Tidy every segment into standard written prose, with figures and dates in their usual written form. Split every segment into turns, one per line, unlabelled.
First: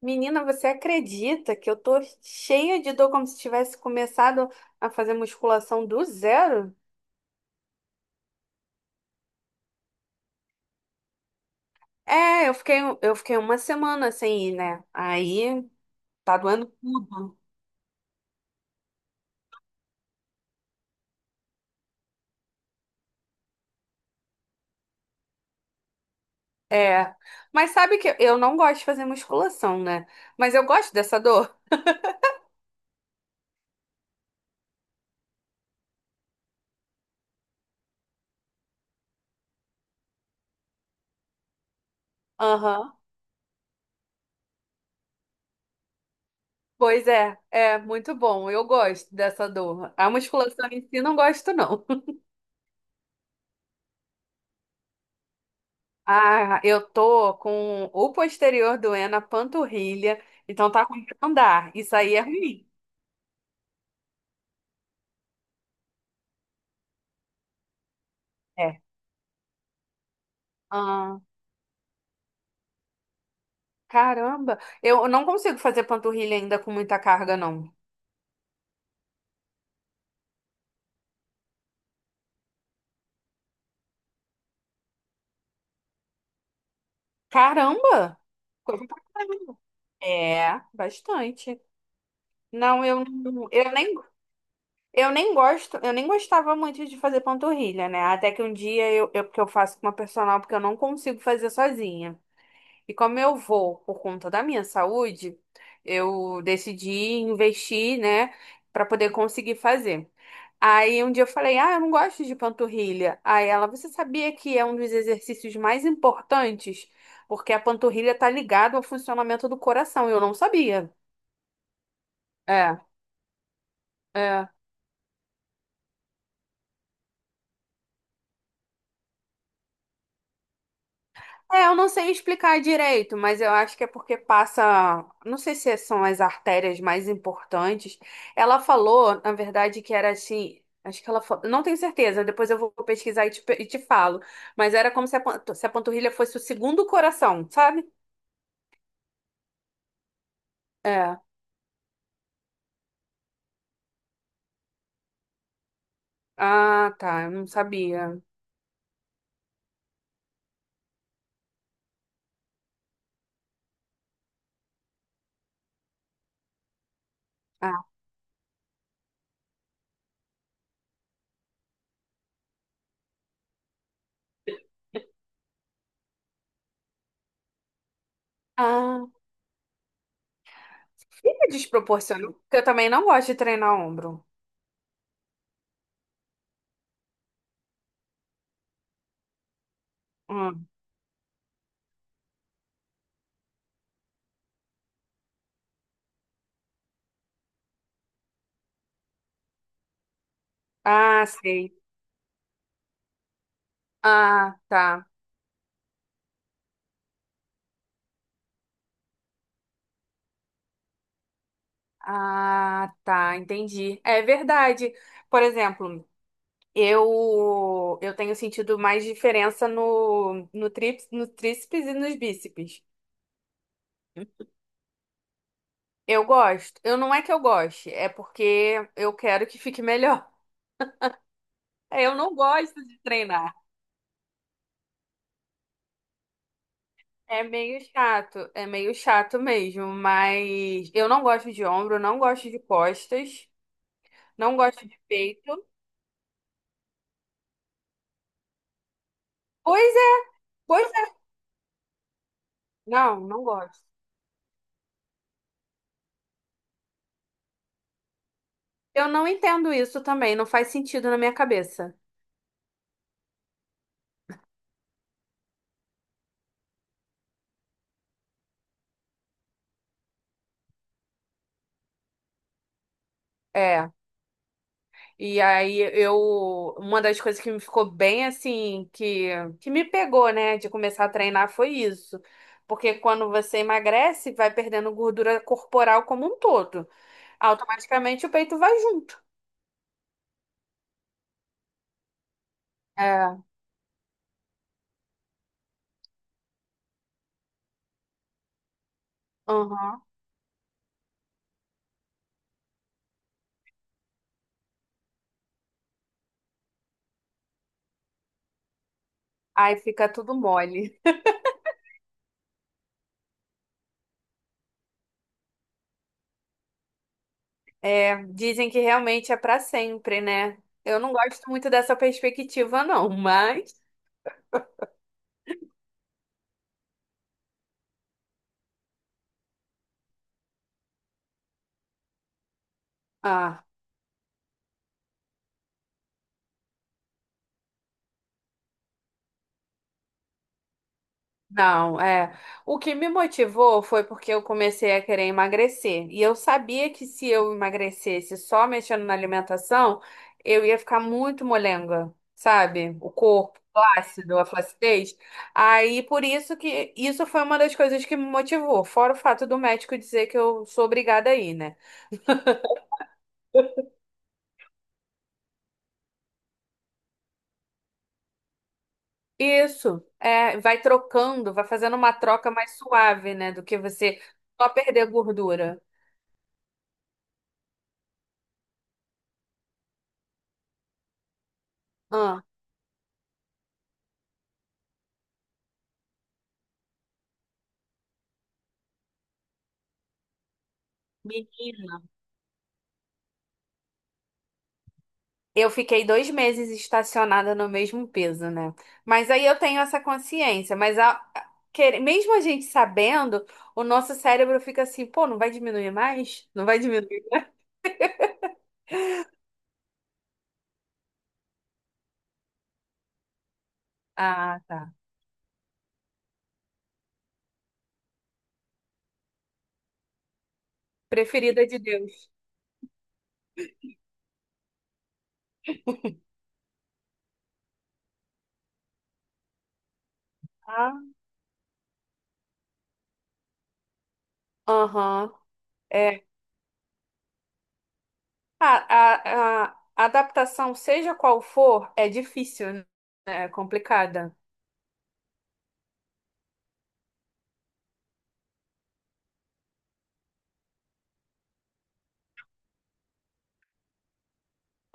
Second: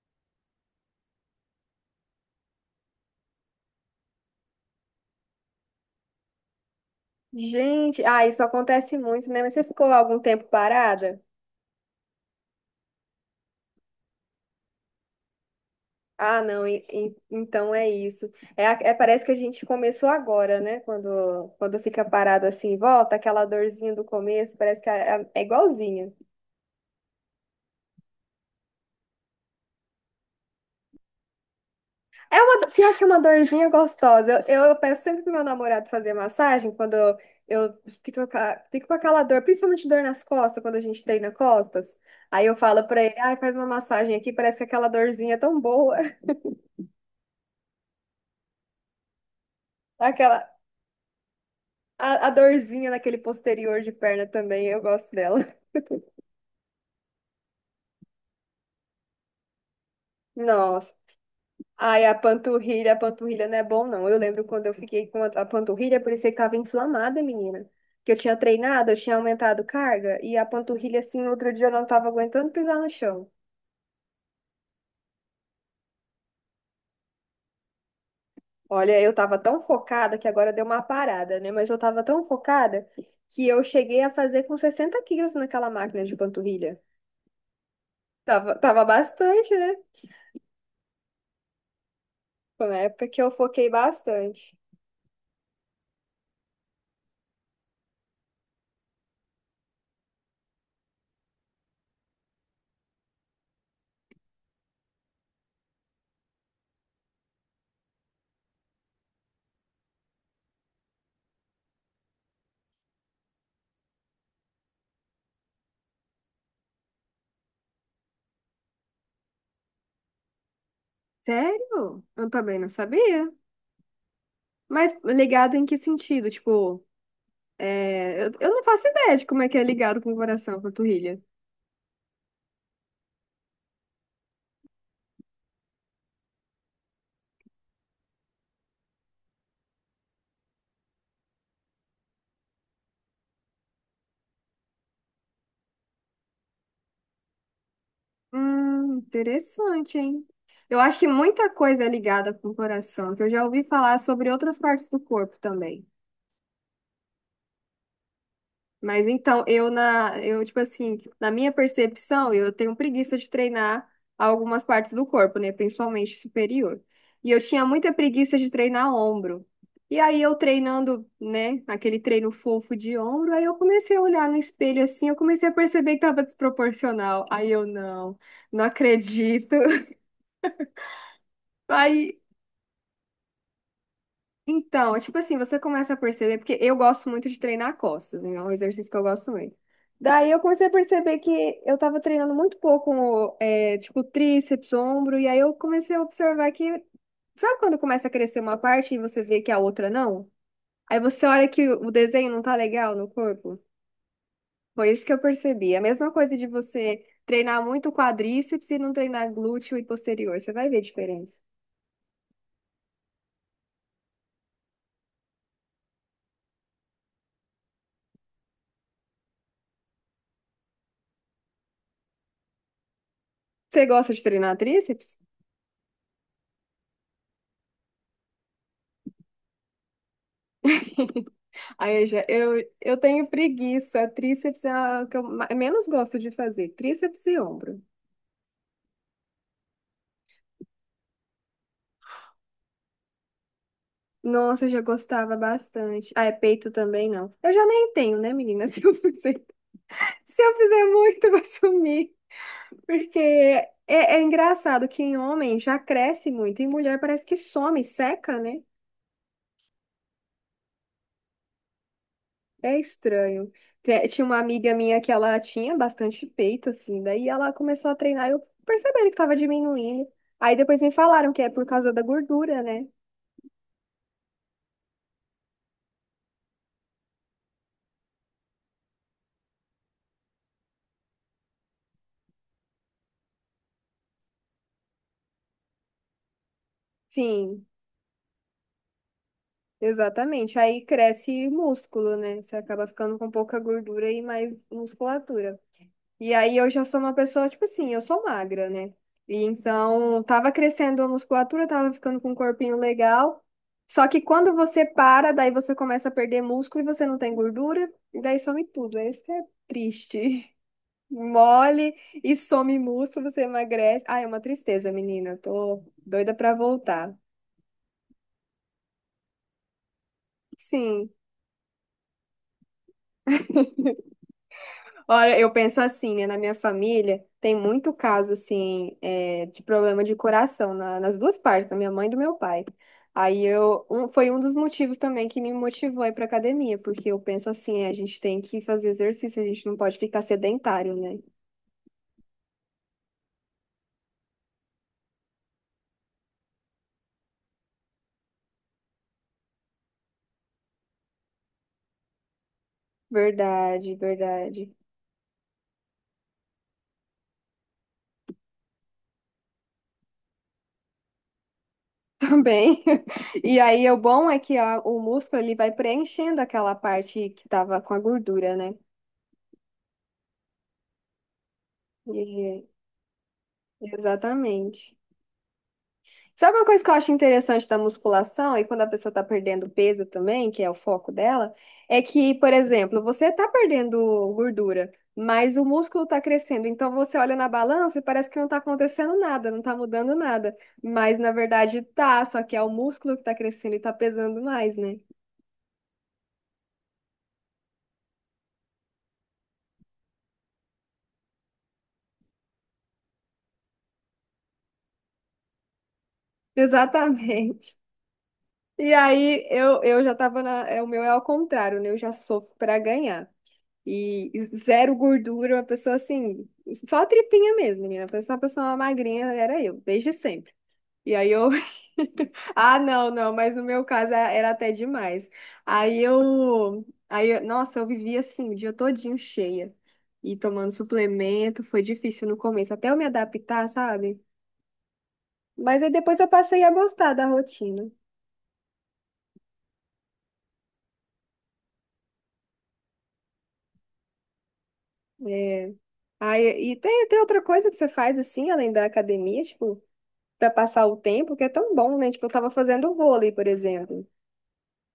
Menina, você acredita que eu tô cheia de dor como se tivesse começado a fazer musculação do zero?
Gente, isso acontece muito, né? Mas você ficou algum tempo parada?
É, eu fiquei uma semana sem ir, né? Aí tá
Ah, não,
doendo tudo.
então é isso. Parece que a gente começou agora, né? Quando fica parado assim, volta aquela dorzinha do começo, parece que é igualzinha.
É. Mas sabe que eu não gosto de fazer musculação, né? Mas eu gosto dessa dor.
É uma, pior que uma dorzinha gostosa. Eu peço sempre pro meu namorado fazer massagem quando eu fico, fico com aquela dor, principalmente dor nas costas, quando a gente treina costas. Aí eu falo
Aham.
pra ele, ah, faz uma massagem aqui, parece que aquela dorzinha é tão boa.
Pois é, é muito bom. Eu gosto dessa dor. A
Aquela,
musculação em si não gosto, não.
a dorzinha naquele posterior de perna também, eu gosto dela.
Ah, eu tô com o posterior doendo, a panturrilha, então tá
Nossa.
com que andar. Isso
Ai, a
aí é ruim.
panturrilha, a panturrilha não é bom, não. Eu lembro quando eu fiquei com a panturrilha, parecia que tava inflamada, menina. Que eu tinha
É.
treinado, eu tinha aumentado carga, e a panturrilha,
Ah,
assim, outro dia eu não tava aguentando pisar no chão.
caramba, eu não consigo fazer panturrilha ainda com muita carga, não.
Olha, eu tava tão focada que agora deu uma parada, né? Mas eu tava tão focada que eu cheguei a fazer com 60 kg naquela máquina de panturrilha.
Caramba!
Tava
Coisa pra
bastante,
caramba.
né?
É, bastante.
Foi uma
Não, eu,
época que eu
não-
foquei
eu nem,
bastante.
eu nem gostava muito de fazer panturrilha, né? Até que um dia porque eu faço com uma personal, porque eu não consigo fazer sozinha. E como eu vou por conta da minha saúde, eu decidi investir, né, para poder conseguir fazer. Aí um dia eu falei: "Ah, eu não gosto de panturrilha". Aí ela: "Você sabia que é um dos exercícios mais importantes? Porque a panturrilha tá ligada ao funcionamento do coração". Eu não sabia.
Sério? Eu também não
É,
sabia.
é.
Mas ligado em que sentido? Tipo, eu não faço ideia de como é que é ligado com o coração, com a panturrilha.
É, eu não sei explicar direito, mas eu acho que é porque passa, não sei se são as artérias mais importantes. Ela falou, na verdade, que era assim, acho que ela falou, não tenho certeza, depois eu vou pesquisar e te, pe- e te falo, mas era como se a, pan- se a panturrilha fosse o segundo coração, sabe?
Interessante, hein? Eu acho que
É.
muita coisa é ligada com o coração, que eu já ouvi falar sobre outras partes do corpo também.
Ah, tá, eu não sabia.
Mas então, eu tipo assim, na minha percepção, eu tenho preguiça de treinar algumas partes do corpo, né, principalmente superior. E eu tinha
Ah,
muita preguiça de treinar ombro. E aí eu treinando, né, aquele treino fofo de ombro, aí eu comecei a olhar no espelho assim, eu comecei a perceber que tava desproporcional. Aí eu não, não
ah.
acredito.
Fica
Aí
desproporcional, porque eu também não gosto de treinar ombro.
Então, é tipo assim, você começa a perceber, porque eu gosto muito de treinar costas, né? É um exercício que eu gosto muito. Daí eu comecei
Hum.
a perceber que eu tava treinando muito pouco, é, tipo, tríceps, ombro, e aí eu comecei a observar que, sabe quando começa a crescer uma parte e você vê que a outra não? Aí você
Ah,
olha que
sei.
o desenho não tá legal no corpo.
Ah,
Foi isso
tá.
que eu percebi. A mesma coisa de você treinar muito quadríceps e não treinar glúteo e posterior. Você vai ver a diferença.
Ah, tá, entendi. É verdade. Por exemplo, eu tenho sentido mais diferença no tríceps e nos bíceps.
Você gosta de treinar tríceps?
Eu gosto. Eu não é que eu goste, é porque eu quero que fique melhor.
Aí
Eu
já,
não
eu,
gosto
eu
de
tenho
treinar.
preguiça. Tríceps é o que eu menos gosto de fazer. Tríceps e ombro.
É meio chato mesmo, mas eu não gosto de ombro, não gosto de costas, não
Nossa, eu já
gosto de
gostava
peito.
bastante. Ah, é peito também, não. Eu já nem tenho, né, menina?
Pois é,
Se eu fizer
pois é.
muito, vai sumir. Porque
Não, não gosto.
é engraçado que em homem já cresce muito, em mulher parece que some, seca, né?
Eu não entendo isso também, não faz sentido na minha cabeça.
É estranho. Tinha uma amiga minha que ela tinha bastante peito, assim, daí ela começou a treinar e eu percebendo que tava diminuindo. Aí depois me falaram que é por causa da gordura, né?
É. E aí eu, uma das coisas que me ficou bem assim, que me pegou, né, de começar a treinar foi isso. Porque quando você emagrece, vai perdendo gordura corporal como um todo.
Sim,
Automaticamente o peito vai junto.
exatamente. Aí cresce músculo, né? Você acaba ficando com
É.
pouca gordura e mais musculatura. E aí eu já sou uma pessoa, tipo assim, eu sou magra, né? E
Uhum.
então tava crescendo a musculatura, tava ficando com um corpinho legal. Só que quando você para, daí você começa a perder músculo e você não tem gordura, e daí some tudo. Esse que é
Aí fica tudo
triste.
mole.
Mole e some músculo, você emagrece. Ah, é uma tristeza, menina. Tô doida pra voltar.
É, dizem que realmente é pra sempre, né? Eu
Sim.
não gosto muito dessa perspectiva, não, mas.
Ora, eu penso assim, né? Na minha família tem muito caso, assim, é, de problema de coração nas duas partes, da minha mãe e do meu pai.
Ah.
Foi um dos motivos também que me motivou a ir pra academia, porque eu penso assim, é, a gente tem que fazer exercício, a gente não pode ficar sedentário, né?
Não, é. O que me motivou foi porque eu comecei a querer emagrecer. E eu sabia que se eu emagrecesse só mexendo na alimentação, eu ia ficar muito molenga, sabe? O corpo
Verdade,
flácido, a
verdade.
flacidez. Aí por isso que isso foi uma das coisas que me motivou, fora o fato do médico dizer que eu sou obrigada a ir, né?
Também. E aí o bom é que o músculo ele vai preenchendo aquela parte que tava com a gordura, né?
Isso, é, vai trocando, vai fazendo uma troca
E-
mais suave, né, do que você só
Exatamente.
perder gordura.
Sabe uma coisa que eu acho interessante da musculação e quando a pessoa tá perdendo peso também, que é o foco dela, é que,
Ah.
por exemplo, você tá perdendo gordura, mas o músculo tá crescendo. Então você olha na balança e parece que não tá acontecendo nada, não tá mudando nada. Mas na verdade tá, só que é o músculo que tá crescendo e tá pesando mais, né?
Eu fiquei dois meses estacionada no mesmo peso, né? Mas aí eu tenho essa consciência. Mas mesmo a gente sabendo, o nosso cérebro fica assim, pô, não vai diminuir mais? Não vai diminuir?
Exatamente. E aí eu já tava na. É, O meu é ao contrário, né? Eu já sofro pra ganhar. E
Ah, tá.
zero gordura, uma pessoa assim, só tripinha mesmo, menina. Só uma pessoa magrinha era eu, desde sempre. E aí eu.
Preferida de Deus.
Ah, não, não, mas no meu caso era até demais. Nossa, eu vivia assim, o dia todinho cheia. E tomando
Ah.
suplemento, foi difícil no começo, até eu me adaptar, sabe?
Aham.
Mas aí depois
É.
eu passei a gostar da rotina.
A, a, a adaptação, seja qual for, é difícil, né? É complicada.
É. Aí, e tem outra coisa que você faz assim, além da academia, tipo, para passar o tempo, que é tão bom, né? Tipo, eu tava fazendo vôlei, por exemplo.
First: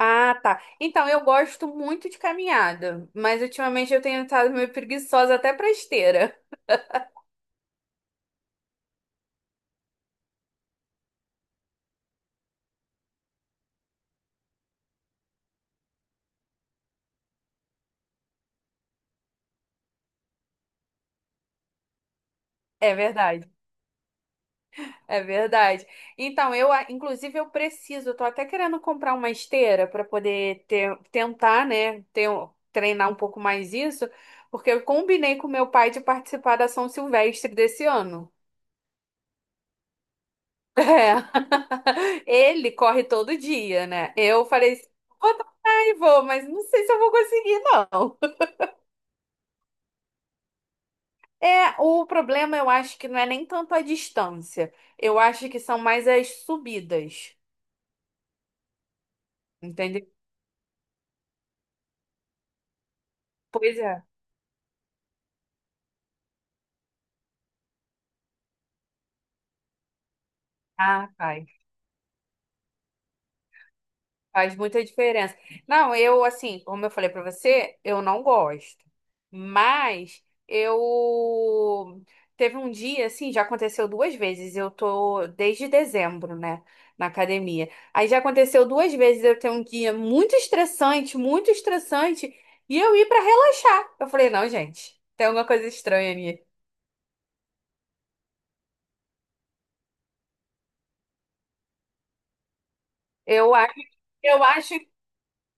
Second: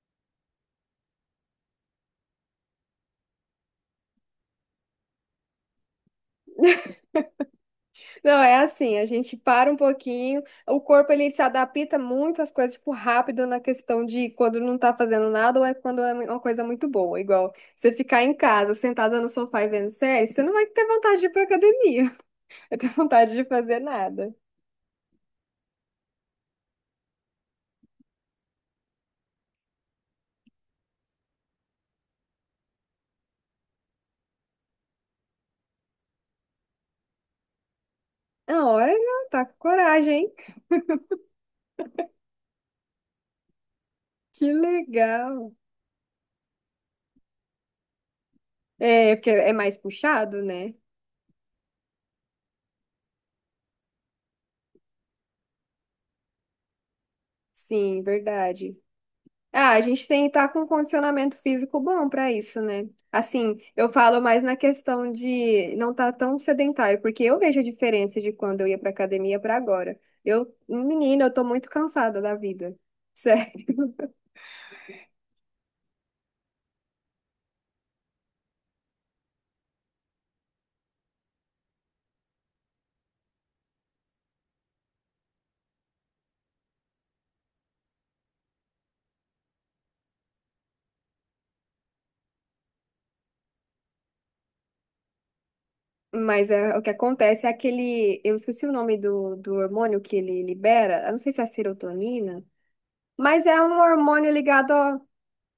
Ah, tá. Então, eu gosto muito de caminhada, mas ultimamente eu tenho estado meio preguiçosa até pra esteira.
Não, é assim, a gente para um pouquinho, o corpo ele se adapta muito às coisas, tipo, rápido na questão de quando não tá fazendo nada ou é quando é uma coisa muito boa. Igual você ficar em casa, sentada no sofá e vendo série, você não vai ter vontade de ir pra academia, vai ter
É
vontade de
verdade.
fazer nada.
É verdade. Então, eu preciso, eu tô até querendo comprar uma esteira para poder tentar, né, treinar um pouco mais isso, porque eu combinei com meu pai de participar da São Silvestre desse ano.
Ah, olha, tá com coragem, hein?
É. Ele corre todo dia, né? Eu
Que
falei, assim, vou
legal.
tentar e vou, mas não sei se eu vou conseguir, não.
É, porque é mais puxado, né?
É, o problema eu acho que não é nem tanto a distância. Eu acho que são mais as subidas.
Sim, verdade. Ah, a
Entendeu?
gente tem que estar com um condicionamento físico bom para isso, né? Assim,
Pois
eu
é.
falo mais na questão de não estar tão sedentário, porque eu vejo a diferença de quando eu ia para academia para agora. Eu,
Ah,
menina, eu
tá.
tô muito cansada da vida. Sério.
Faz muita diferença. Não, eu, assim, como eu falei pra você, eu não gosto. Mas eu. Teve um dia, assim, já aconteceu duas vezes. Eu tô desde dezembro, né, na academia. Aí já aconteceu duas vezes eu ter um dia muito estressante, e eu ir pra relaxar. Eu falei, não, gente, tem alguma coisa estranha ali.
Mas é, o que acontece é aquele, eu esqueci o nome do hormônio que ele libera, eu não sei se é a serotonina, mas
Eu
é
acho,
um hormônio
eu
ligado.
acho,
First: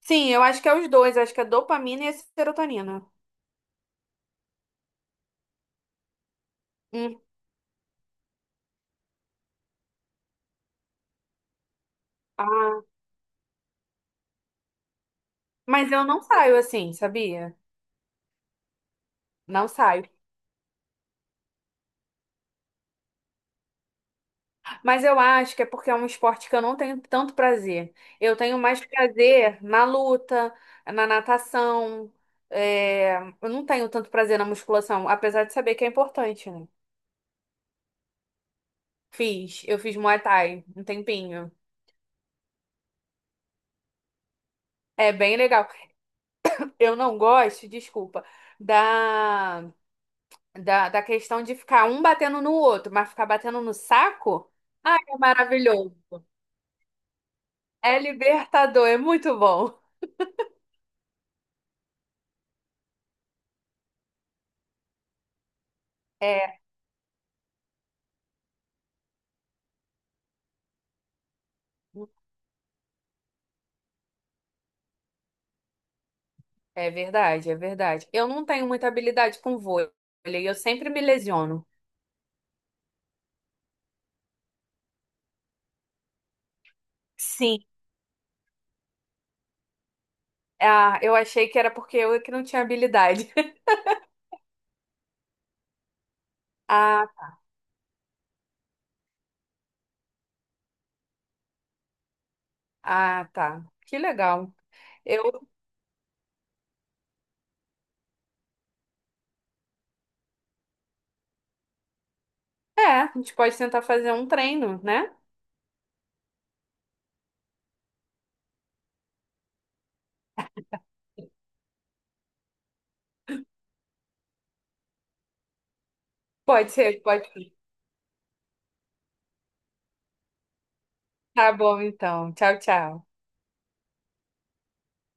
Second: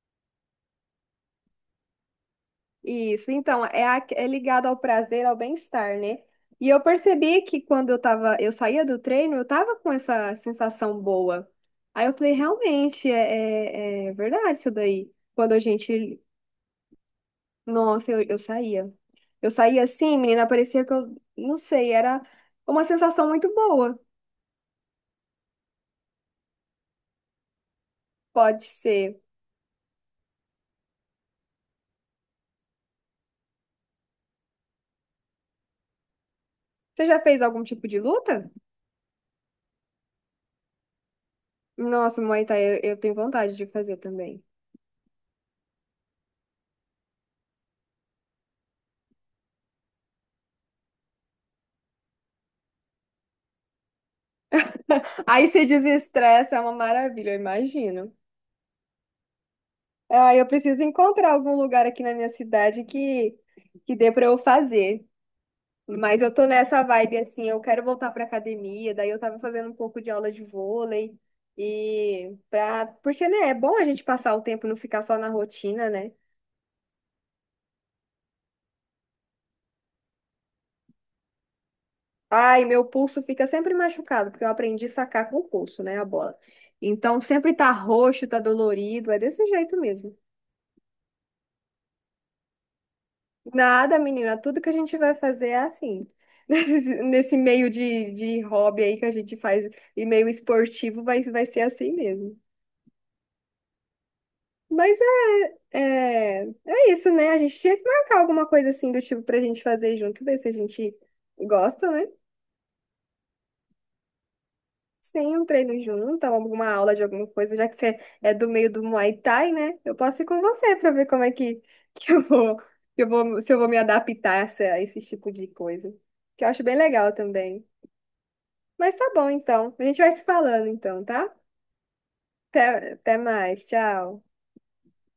sim, eu acho que é os dois. Eu acho que é dopamina e a serotonina.
Isso, então, é ligado ao prazer, ao bem-estar, né? E eu
Hum.
percebi que quando eu tava, eu saía do treino, eu tava com essa sensação boa. Aí eu falei, realmente, é verdade isso daí. Quando a
Mas eu
gente,
não saio assim, sabia?
eu saía. Eu
Não
saía
saio.
assim, menina, parecia que eu, não sei, era uma sensação muito boa.
Mas eu acho que é porque é um esporte que eu não tenho tanto prazer. Eu tenho
Pode
mais
ser.
prazer na luta, na natação. É, eu não tenho tanto prazer na musculação, apesar de saber que é importante, né?
Você já fez algum tipo de luta?
Fiz, eu fiz Muay Thai um tempinho.
Nossa, Muay Thai, eu tenho vontade de fazer também.
É bem legal. Eu não gosto, desculpa, da, da questão de ficar um batendo no outro, mas ficar batendo no saco, ai, é
Aí se
maravilhoso.
desestressa, é uma maravilha, eu
É
imagino.
libertador, é muito bom.
Ah, eu preciso encontrar algum lugar aqui na minha cidade que dê para eu fazer. Mas eu tô
É,
nessa vibe assim, eu quero voltar para academia, daí eu tava fazendo um pouco de aula de vôlei e pra, porque né, é bom a gente passar o tempo e não ficar só na rotina, né?
é verdade, é verdade. Eu não tenho muita habilidade com vôlei, eu sempre me lesiono.
Ai, meu pulso fica sempre machucado, porque eu aprendi a sacar com o pulso, né, a bola. Então sempre
Sim,
tá roxo, tá dolorido, é desse jeito mesmo.
ah, eu achei que era porque eu é que não tinha habilidade.
Nada, menina, tudo que a gente vai fazer é assim. Nesse
Ah,
nesse meio de hobby aí que a gente faz, e meio esportivo, vai ser assim mesmo.
ah, tá. Que legal.
Mas
Eu,
é isso, né? A gente tinha que marcar alguma coisa assim do tipo pra gente fazer junto, ver se a gente gosta, né?
a gente pode tentar fazer um treino, né?
Sim, um treino junto, alguma aula de alguma coisa, já que você é do meio do Muay Thai, né? Eu posso ir com você pra ver como é que, que eu vou, que eu vou, se eu vou me adaptar a a esse tipo de coisa. Que eu acho
Pode
bem
ser,
legal
pode ser.
também. Mas tá bom, então. A gente vai se falando, então, tá?
Tá bom, então. Tchau,
Até,
tchau.
até mais. Tchau.